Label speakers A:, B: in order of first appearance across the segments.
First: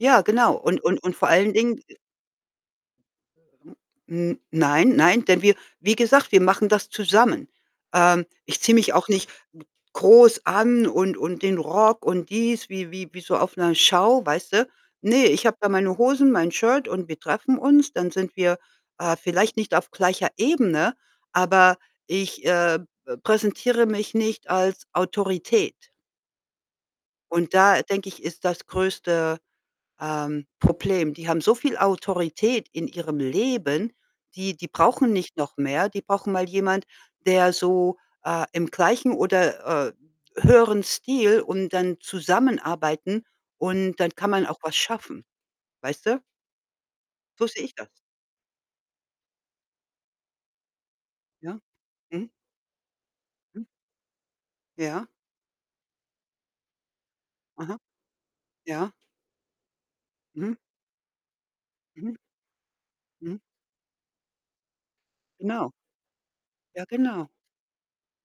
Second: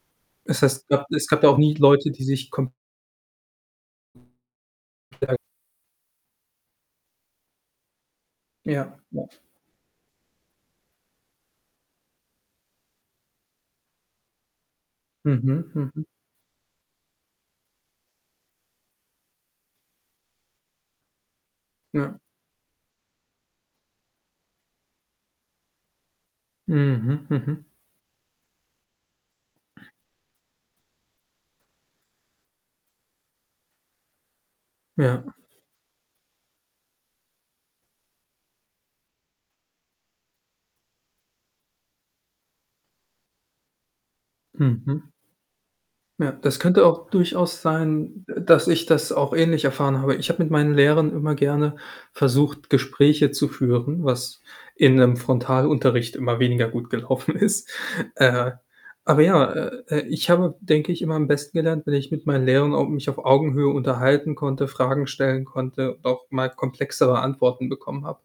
A: Ja, genau.
B: Es
A: Und
B: heißt,
A: und
B: gab
A: und
B: es
A: vor
B: gab da
A: allen
B: auch nie
A: Dingen [unintelligible]
B: Leute, die sich kom
A: hm, nein, nein,
B: [unintelligible]
A: denn wir wie gesagt, wir machen das zusammen. Ähm, ich ziehe mich
B: Ja,
A: auch
B: ja.
A: nicht g groß an und und den Rock und dies, wie wie wie so auf Show, weißt du? Ne, ich habe
B: Mhm,
A: da meine
B: mhm.
A: Hosen, mein Shirt und wir treffen uns. Dann sind wir, äh vielleicht nicht auf gleicher Ebene, aber
B: Ja.
A: ich, äh, be präsentiere mich nicht als Autorität.
B: Mhm,
A: Und
B: mhm.
A: da, denke ich, ist das größte, ähm, Problem. Die haben so viel Autorität in ihrem Leben, die die brauchen
B: Ja.
A: nicht noch mehr. Die brauchen mal jemand, der so, äh, im gleichen oder, äh, höheren Stil und dann zusammenarbeiten und dann kann man auch was
B: Mhm.
A: schaffen, weißt du?
B: Ja, das könnte auch
A: So
B: durchaus
A: sehe ich das.
B: sein, d dass ich das auch ähnlich erfahren habe. Ich habe mit meinen Lehrern immer
A: Ja?
B: gerne
A: Mhm.
B: versucht, Gespräche zu
A: Hm.
B: führen, was in
A: Ja.
B: 'nem Frontalunterricht immer weniger gut gelaufen ist.
A: Aha,
B: Äh,
A: ja.
B: aber ja, äh, äh, ich habe,
A: Mhm.
B: denke ich, immer am besten gelernt, wenn ich
A: Mhm.
B: mit meinen Lehrern au mich auf
A: Mhm.
B: Augenhöhe unterhalten konnte, Fragen stellen
A: Genau.
B: konnte und auch mal
A: Ja,
B: komplexere
A: genau.
B: Antworten bekommen habe.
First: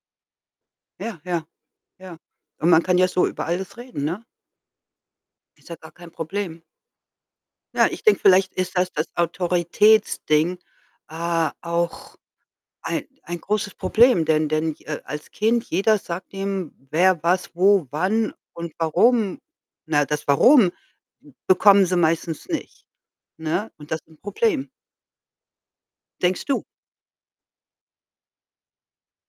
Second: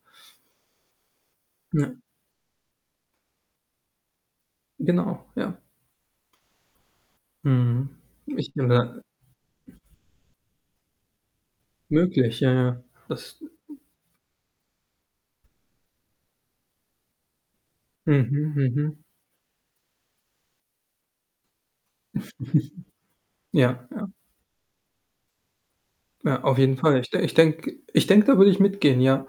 A: Ja, ja,
B: Ja.
A: ja, und man kann ja so über alles reden, ne?
B: Genau, ja.
A: Ist ja gar kein Problem. Ja,
B: Mhm.
A: ich denke, vielleicht
B: Ich bin
A: ist das
B: da
A: das Autoritätsding, äh, auch
B: Möglich, ja, ja.
A: ei
B: Das
A: ein großes Problem, denn denn ich äh, als Kind, jeder sagt dem, wer, was, wo, wann
B: Mhm,
A: und
B: mhm.
A: warum. Na, das „Warum?“, bekommen sie meistens nicht, ne,
B: Ja,
A: und das
B: ja.
A: ist 'n Problem.
B: Ja,
A: Denkst
B: auf
A: du?
B: jeden Fall. Ich de ich denke ich denke, da würde ich mitgehen, ja,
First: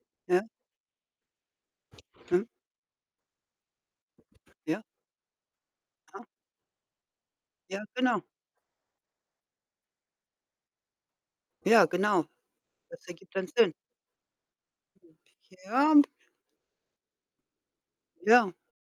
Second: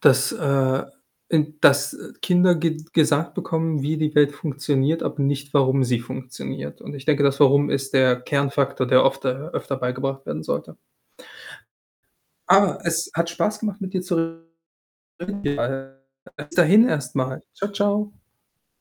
B: dass
A: Ja.
B: äh, i dass
A: Mhm.
B: Kinder ge gesagt bekommen, wie die Welt
A: Ja.
B: funktioniert, aber nicht, warum sie
A: Aha.
B: funktioniert und ich denke, das: „Warum?“
A: Ja,
B: ist der
A: genau.
B: Kernfaktor, der ofter öfter beigebracht werden sollte.
A: Ja, genau.
B: Ah,
A: Das
B: es hat
A: ergibt dann
B: Spaß
A: Sinn.
B: gemacht, mit dir zu Reden
A: [unintelligible]
B: [unintelligible]
A: Ja.
B: bis dahin erst mal. Tschau, tschau.
A: Ja.